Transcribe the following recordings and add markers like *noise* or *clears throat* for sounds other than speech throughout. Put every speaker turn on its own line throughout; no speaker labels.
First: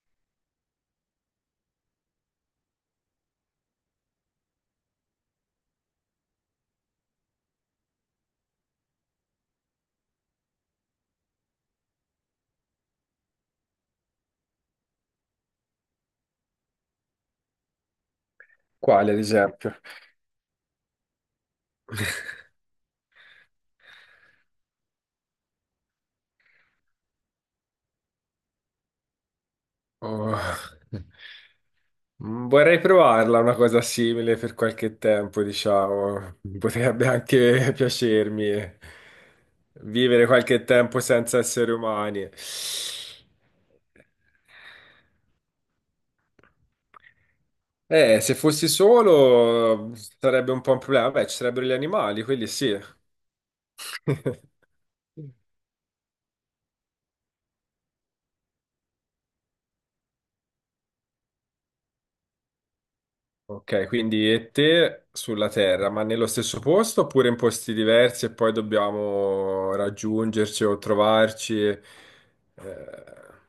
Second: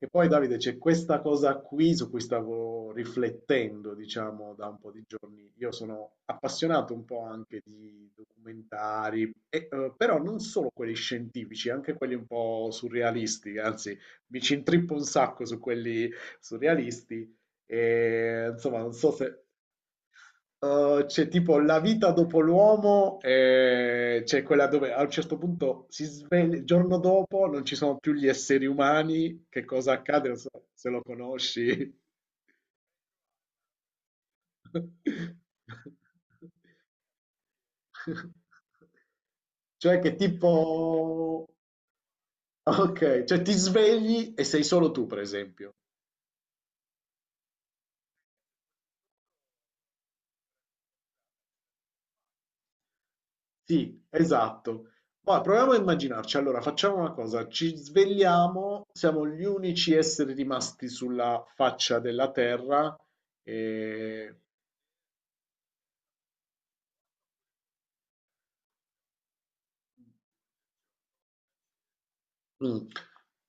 E poi Davide, c'è questa cosa qui su cui stavo riflettendo, diciamo, da un po' di giorni. Io sono appassionato un po' anche di documentari, però non solo quelli scientifici, anche quelli un po' surrealisti, anzi, mi ci intrippo un sacco su quelli surrealisti. E, insomma, non so
Quale, ad
se
esempio?
C'è tipo la vita dopo l'uomo, c'è quella dove a un certo punto si sveglia, il giorno dopo non ci sono più gli esseri umani, che cosa accade? Non so
Oh.
se
*laughs*
lo conosci.
Vorrei provarla una cosa simile per qualche tempo,
*laughs*
diciamo. Potrebbe anche *laughs* piacermi.
Cioè che
Vivere qualche tempo senza
tipo...
esseri umani.
Ok, cioè ti svegli e sei solo tu, per esempio.
Se fossi solo sarebbe un po' un problema. Beh, ci sarebbero gli animali, quelli sì.
Sì, esatto. Ma
*laughs*
proviamo a immaginarci. Allora, facciamo una cosa, ci svegliamo, siamo gli unici esseri rimasti sulla faccia della Terra.
Ok, quindi
E...
e te sulla Terra, ma nello stesso posto oppure in posti diversi e poi dobbiamo raggiungerci o trovarci?
Mm.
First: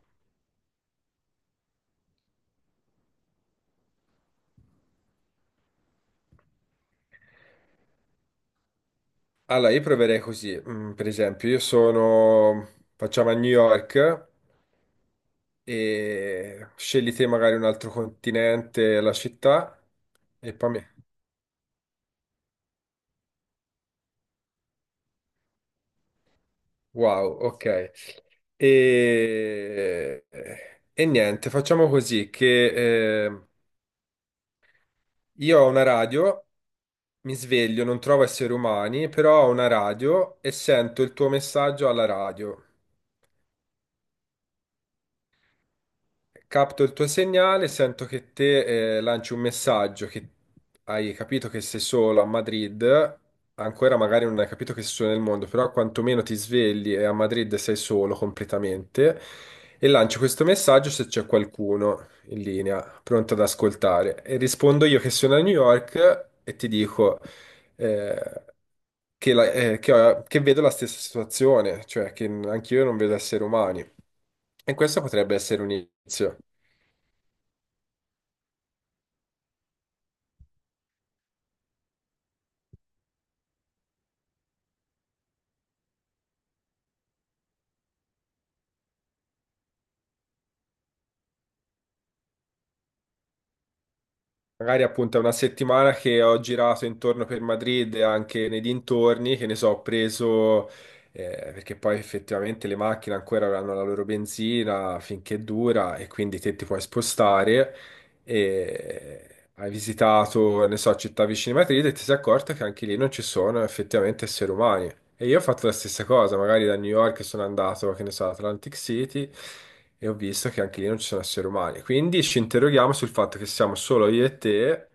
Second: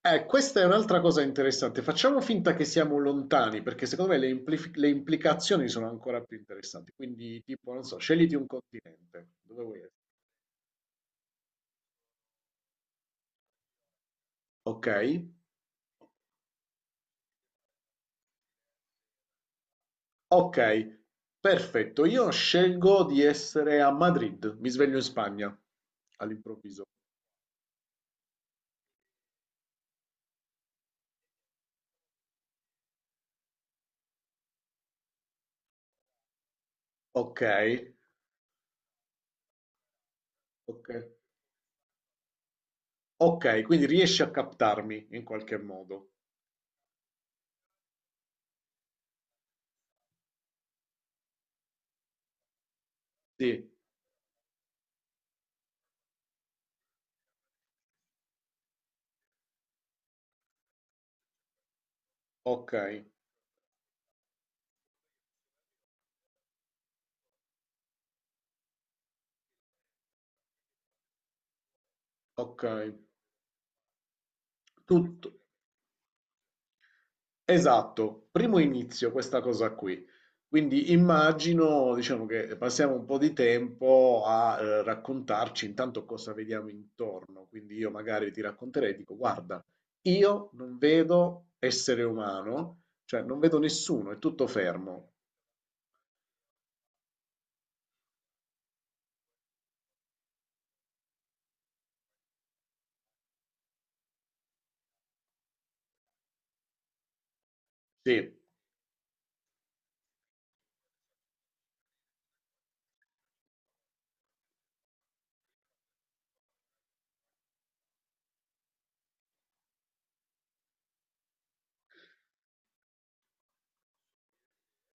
Questa è un'altra cosa interessante. Facciamo finta che siamo lontani, perché secondo me le implicazioni sono ancora più interessanti. Quindi, tipo, non so, scegliti un continente. Dove
Allora,
vuoi
io
essere?
proverei così. Per esempio, io sono, facciamo a New York
Ok,
e scegli te magari un altro continente, la città e
ok,
poi mi...
perfetto. Io scelgo di essere a Madrid, mi sveglio in Spagna all'improvviso.
Wow, ok. E, e niente, facciamo così che... io ho una radio, mi sveglio,
Okay,
non trovo esseri umani, però ho una radio e sento
okay.
il tuo messaggio alla radio.
Okay, quindi riesci a captarmi in qualche modo.
Capto il tuo segnale, sento che te lanci un messaggio che hai capito che sei solo a Madrid,
Sì,
ancora magari non hai capito che sei solo nel mondo, però quantomeno ti svegli e a Madrid sei solo completamente e lancio questo messaggio se c'è qualcuno in linea,
okay,
pronto ad ascoltare. E rispondo io che sono a New York e ti dico... eh, che vedo la stessa situazione, cioè che anch'io
okay.
non vedo esseri umani. E questo
Tutto
potrebbe essere un inizio.
esatto, primo inizio questa cosa qui. Quindi immagino, diciamo che passiamo un po' di tempo a, raccontarci intanto cosa vediamo intorno. Quindi io magari ti racconterei, dico: "Guarda, io non vedo essere umano, cioè non vedo nessuno, è tutto
Magari
fermo".
appunto è una settimana che ho girato intorno per Madrid e anche nei dintorni, che ne so, ho preso, perché poi effettivamente le macchine ancora avranno la loro benzina finché dura e quindi te ti puoi spostare.
Sì,
E hai visitato, ne so, città vicine a Madrid e ti sei accorta che anche lì non ci sono effettivamente esseri umani. E io ho fatto la stessa cosa, magari da New York sono andato, che ne so, ad Atlantic City e ho visto che anche lì non ci sono esseri umani. Quindi ci interroghiamo sul fatto che siamo solo io e te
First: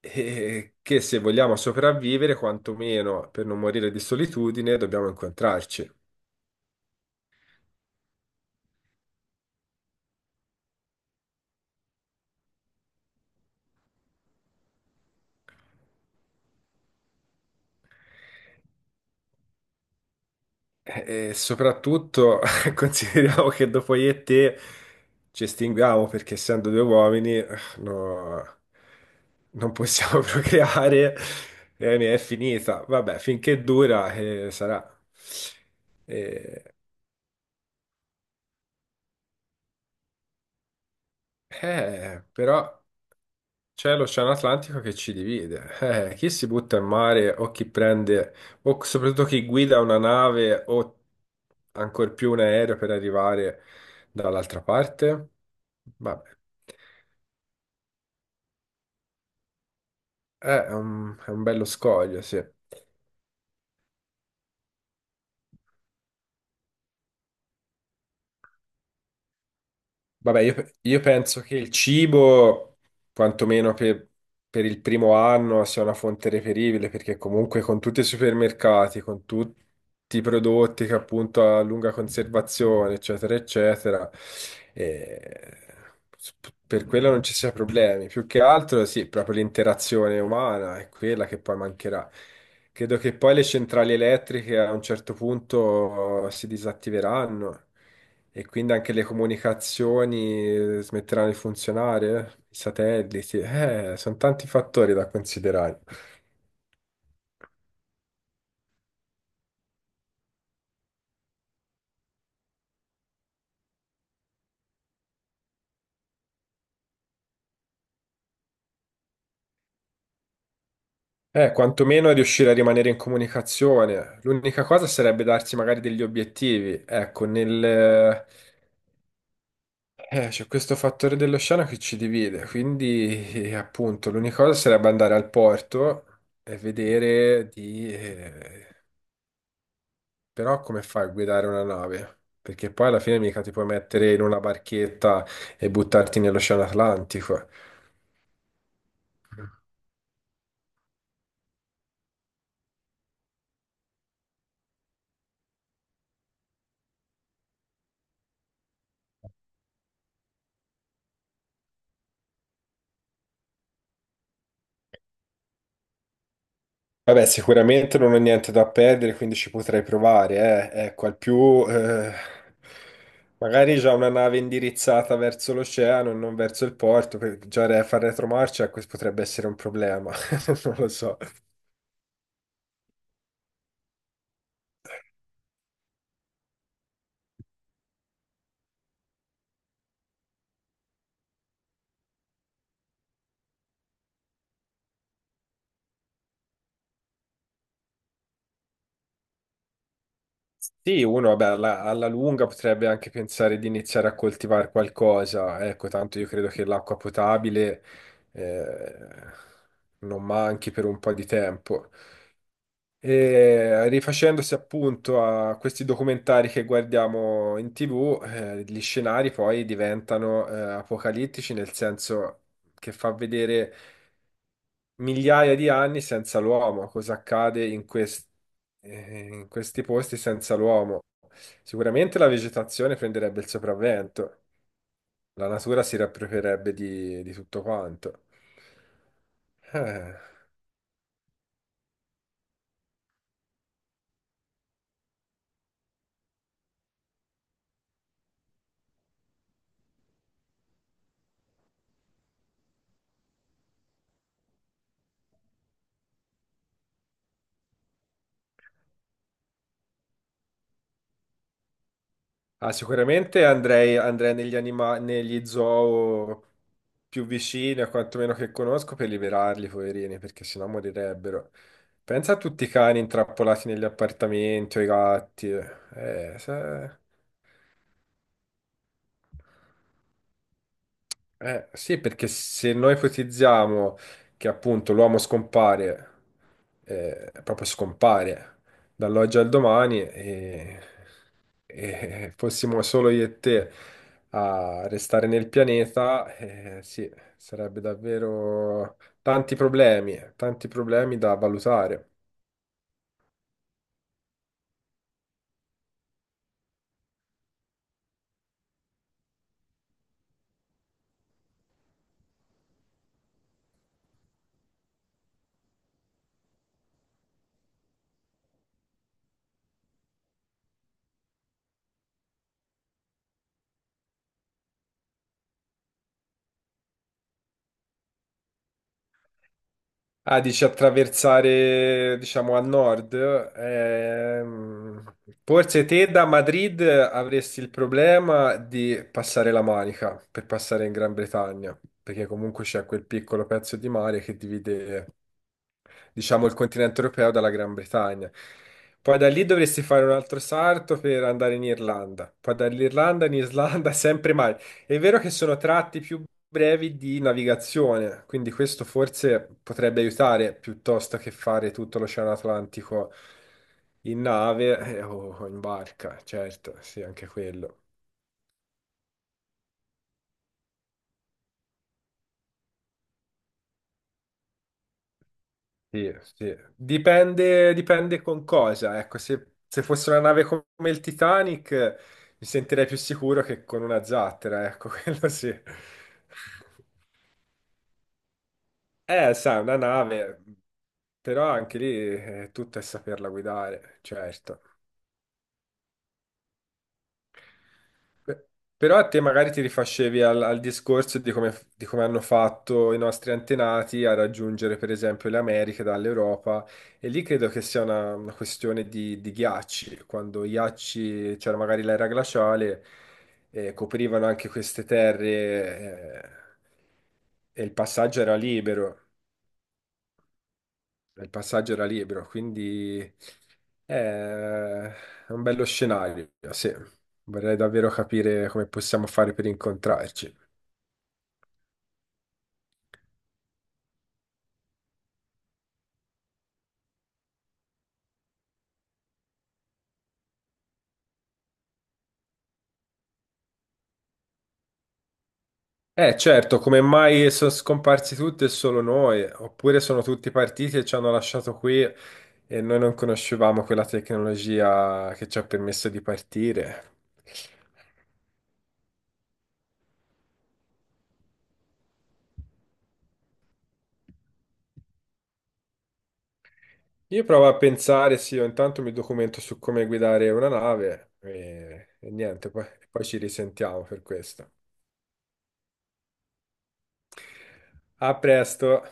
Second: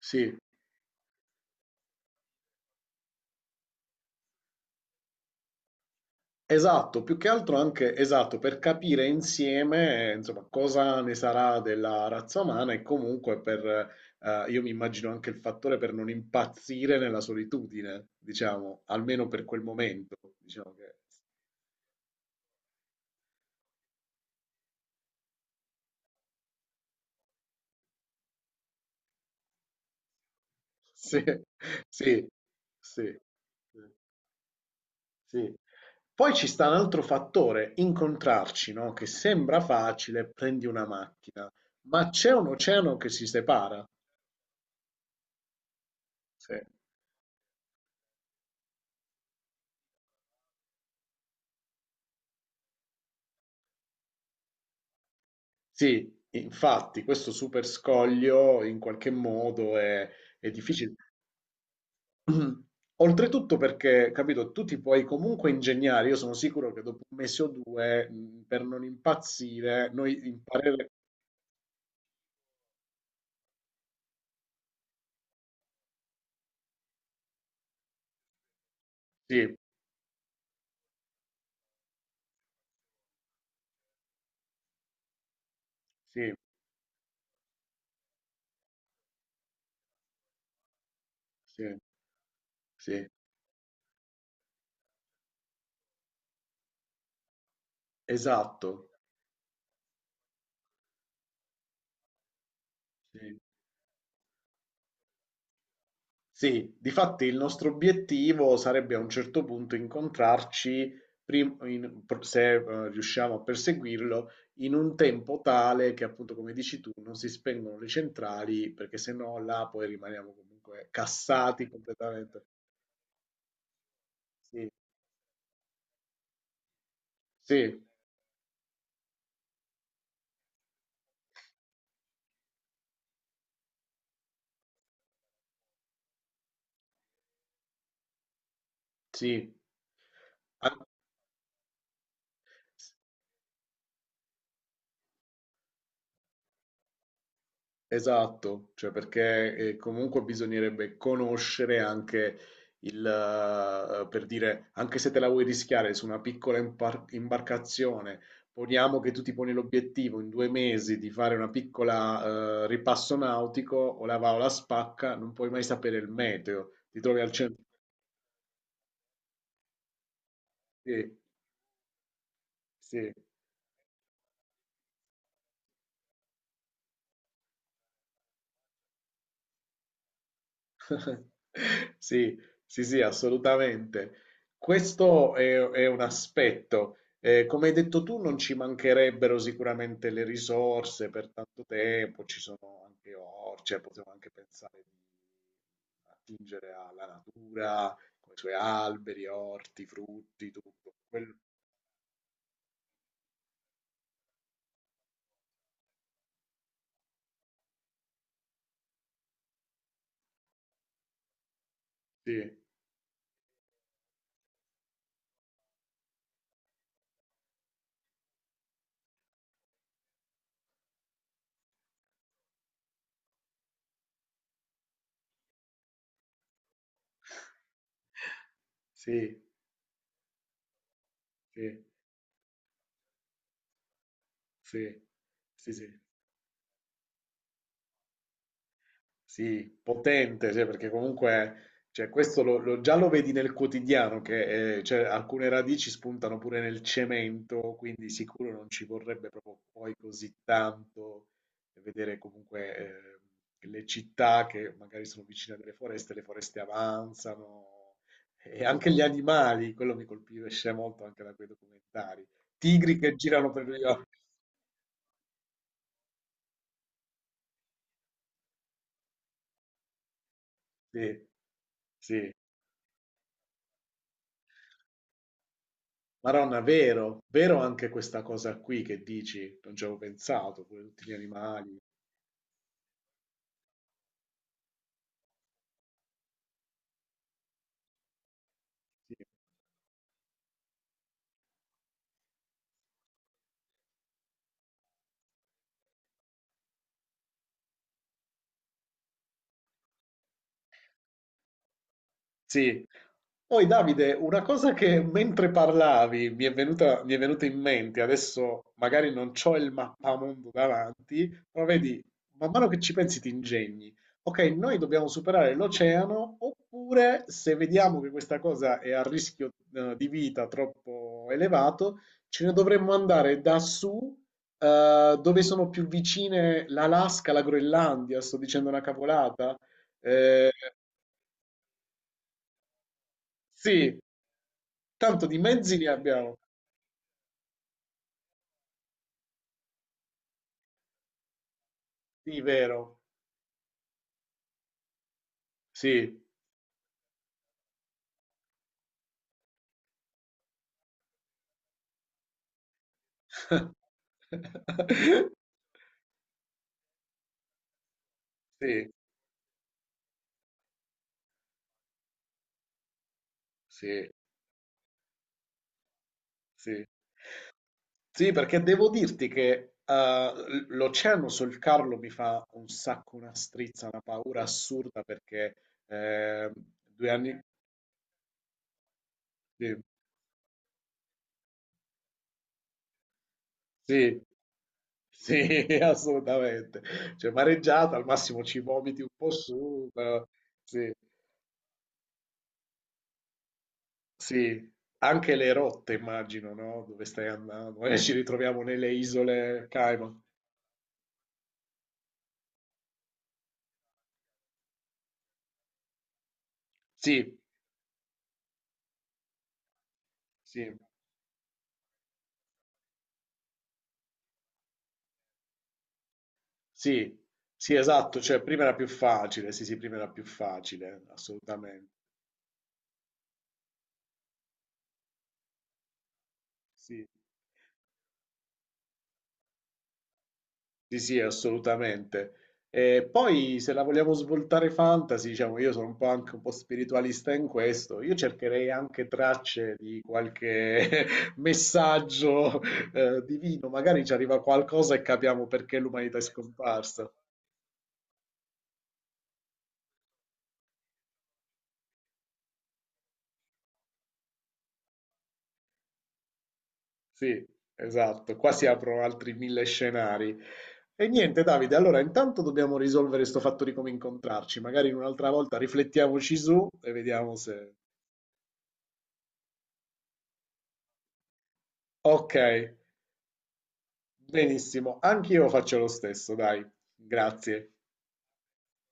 sì.
e che se vogliamo sopravvivere, quantomeno per non morire di solitudine, dobbiamo incontrarci.
Esatto, più che altro anche esatto, per capire insieme, insomma, cosa ne sarà della razza umana e comunque per, io mi immagino anche il fattore per non impazzire nella solitudine, diciamo, almeno per quel momento, diciamo che
E soprattutto *laughs* consideriamo che dopo io e te ci estinguiamo perché essendo due uomini no, non possiamo *laughs* procreare
sì,
e mi è
sì,
finita.
sì,
Vabbè, finché dura sarà.
sì. Poi ci
Eh,
sta un altro fattore, incontrarci, no? Che sembra facile, prendi una macchina, ma c'è un
però
oceano che si separa.
c'è l'Oceano Atlantico che ci divide. Chi si
Sì.
butta in mare o chi prende, o soprattutto chi guida una nave o ancora più un aereo per arrivare dall'altra parte?
Sì,
Vabbè,
infatti questo super scoglio in qualche modo è
eh,
difficile.
è un bello scoglio, sì.
*clears throat* Oltretutto perché, capito, tu ti puoi comunque ingegnare, io sono sicuro che dopo un mese o due, per non impazzire, noi
Vabbè,
impareremo...
io penso che il cibo, quantomeno per, per il primo anno, sia una fonte reperibile, perché comunque con tutti i supermercati, con
Sì,
tutti i prodotti che appunto a lunga conservazione, eccetera, eccetera, eh,
sì,
per quello non ci sia problemi. Più che altro, sì, proprio l'interazione umana è quella che poi
sì,
mancherà. Credo
sì,
che poi le centrali elettriche a un certo punto si disattiveranno. E quindi
esatto.
anche le comunicazioni smetteranno di funzionare? I
Sì.
satelliti? Sono tanti fattori da considerare.
Sì, difatti il nostro obiettivo sarebbe a un certo punto incontrarci, se riusciamo a perseguirlo, in un tempo tale che appunto, come dici tu, non si spengono le centrali, perché se no là poi rimaniamo comunque cassati
Quantomeno
completamente.
riuscire a rimanere in comunicazione. L'unica
Sì,
cosa sarebbe darsi magari degli obiettivi. Ecco,
sì,
nel... c'è questo fattore dell'oceano che ci divide, quindi appunto l'unica cosa sarebbe andare al porto e vedere di...
sì.
però
An-
come fai a guidare una nave? Perché poi alla fine mica ti puoi mettere in una barchetta e buttarti nell'Oceano Atlantico.
Esatto, cioè perché comunque bisognerebbe conoscere anche il, per dire, anche se te la vuoi rischiare su una piccola imbarcazione, poniamo che tu ti poni l'obiettivo in 2 mesi di fare una piccola ripasso nautico, o la va o la spacca, non puoi mai sapere il meteo, ti trovi
Vabbè,
al centro.
sicuramente non ho niente da perdere, quindi ci potrei provare, eh. Ecco, al
Sì,
più,
sì.
magari già una nave indirizzata verso l'oceano e non verso il porto, perché già far retromarcia questo potrebbe essere un problema, *laughs* non lo so.
*laughs* Sì, sì, sì, assolutamente. È un aspetto. Come hai detto tu, non ci mancherebbero sicuramente le risorse per tanto tempo, ci sono anche orti, cioè possiamo anche pensare di attingere alla natura, con i suoi alberi, orti, frutti, tutto.
Sì, uno
Quello-
vabbè, alla lunga potrebbe anche pensare di iniziare a coltivare qualcosa. Ecco, tanto io credo che l'acqua potabile eh, non manchi per un po' di tempo.
sì,
E rifacendosi appunto a questi documentari che guardiamo in TV, gli scenari poi diventano apocalittici, nel senso che fa vedere migliaia di anni senza l'uomo, cosa accade in
sì,
in questi posti senza l'uomo.
sì,
Sicuramente la vegetazione prenderebbe il sopravvento,
sì,
la
sì,
natura
sì.
si riapproprierebbe di tutto quanto.
Sì,
Eh.
potente, cioè, perché comunque cioè, questo già lo vedi nel quotidiano, che cioè, alcune radici spuntano pure nel cemento, quindi sicuro non ci vorrebbe proprio poi così tanto vedere comunque le città che magari sono vicine a delle foreste, le foreste avanzano, e anche gli animali, quello mi colpisce molto anche da quei documentari,
Ah,
tigri che
sicuramente
girano per le...
andrei,
*laughs*
negli zoo più vicini, a quantomeno che conosco, per liberarli, poverini, perché sennò
Sì,
morirebbero.
sì.
Pensa a tutti i cani intrappolati negli appartamenti o i gatti.
Madonna,
Se-
vero, vero anche questa cosa qui che dici, non ci avevo pensato, pure tutti gli
eh,
animali.
sì, perché se noi ipotizziamo che appunto l'uomo scompare, proprio scompare
Sì.
dall'oggi al domani e fossimo solo io e te a restare nel pianeta, sì, sarebbe davvero tanti problemi da valutare.
Sì. Poi Davide, una cosa che mentre parlavi mi è venuta in mente, adesso magari non c'ho il mappamondo davanti, però vedi, man mano che ci pensi ti ingegni. Ok, noi dobbiamo superare l'oceano, oppure se vediamo che questa cosa è a rischio di vita troppo elevato, ce ne dovremmo andare da su, dove sono più vicine l'Alaska, la Groenlandia, sto dicendo una cavolata.
Ah,
Eh,
dici attraversare, diciamo, a nord.
sì,
Ehm,
tanto di mezzi
forse
ne
te da
abbiamo.
Madrid avresti il problema di passare la Manica per passare in Gran Bretagna, perché
Sì,
comunque c'è
vero.
quel piccolo pezzo di mare che divide
Sì.
diciamo, il continente europeo dalla Gran Bretagna. Poi da lì dovresti fare un altro salto per andare in Irlanda, poi dall'Irlanda in Islanda, *laughs* sempre mare. È vero
*laughs*
che sono tratti più brevi di navigazione, quindi questo
Sì,
forse potrebbe aiutare piuttosto che fare tutto l'Oceano Atlantico
sì,
in nave o in barca, certo,
sì.
sì, anche quello.
Sì, perché devo dirti che l'oceano sul Carlo mi fa un sacco una strizza, una paura assurda perché
Sì,
eh,
sì.
2 anni...
Dipende, dipende con cosa. Ecco,
Sì,
se fosse una nave come il Titanic, mi sentirei più sicuro che con una
sì,
zattera, ecco, *laughs* quello
sì,
sì.
*laughs* assolutamente. Cioè, mareggiata, al massimo ci vomiti un po'
Sai, una
su, però...
nave,
Sì.
però anche lì tutto è saperla guidare, certo.
Sì, anche le rotte immagino, no? Dove stai andando? Ci ritroviamo nelle
Però a te magari ti
isole Cayman.
rifaccevi al discorso di come hanno fatto i nostri antenati a raggiungere per esempio le Americhe dall'Europa e lì
Sì,
credo che sia una questione di ghiacci, quando i
sì,
ghiacci, c'era magari l'era glaciale, coprivano anche queste terre
sì,
e il
sì, esatto,
passaggio era
cioè prima era più
libero,
facile, sì, sì, prima era più facile,
il passaggio era
assolutamente.
libero, quindi è un bello scenario, sì.
Sì.
Vorrei davvero capire come possiamo fare per incontrarci.
Sì, sì, assolutamente. E poi se la vogliamo svoltare fantasy, diciamo, io sono un po' anche un po' spiritualista in questo, io cercherei anche tracce di qualche *laughs* messaggio divino, magari ci arriva qualcosa e capiamo perché
Eh
l'umanità è
certo, come
scomparsa.
mai sono scomparsi tutti e solo noi? Oppure sono tutti partiti e ci hanno lasciato qui e noi non conoscevamo quella tecnologia che ci ha permesso di partire?
Sì, esatto, qua si aprono altri mille scenari. E niente, Davide, allora intanto dobbiamo risolvere questo fatto di come incontrarci, magari un'altra volta riflettiamoci su e
Io
vediamo
provo a
se...
pensare, sì, io intanto mi documento su come guidare una nave e
Ok.
niente, poi, poi ci risentiamo per questo.
Benissimo, anch'io faccio lo stesso, dai, grazie.
A presto!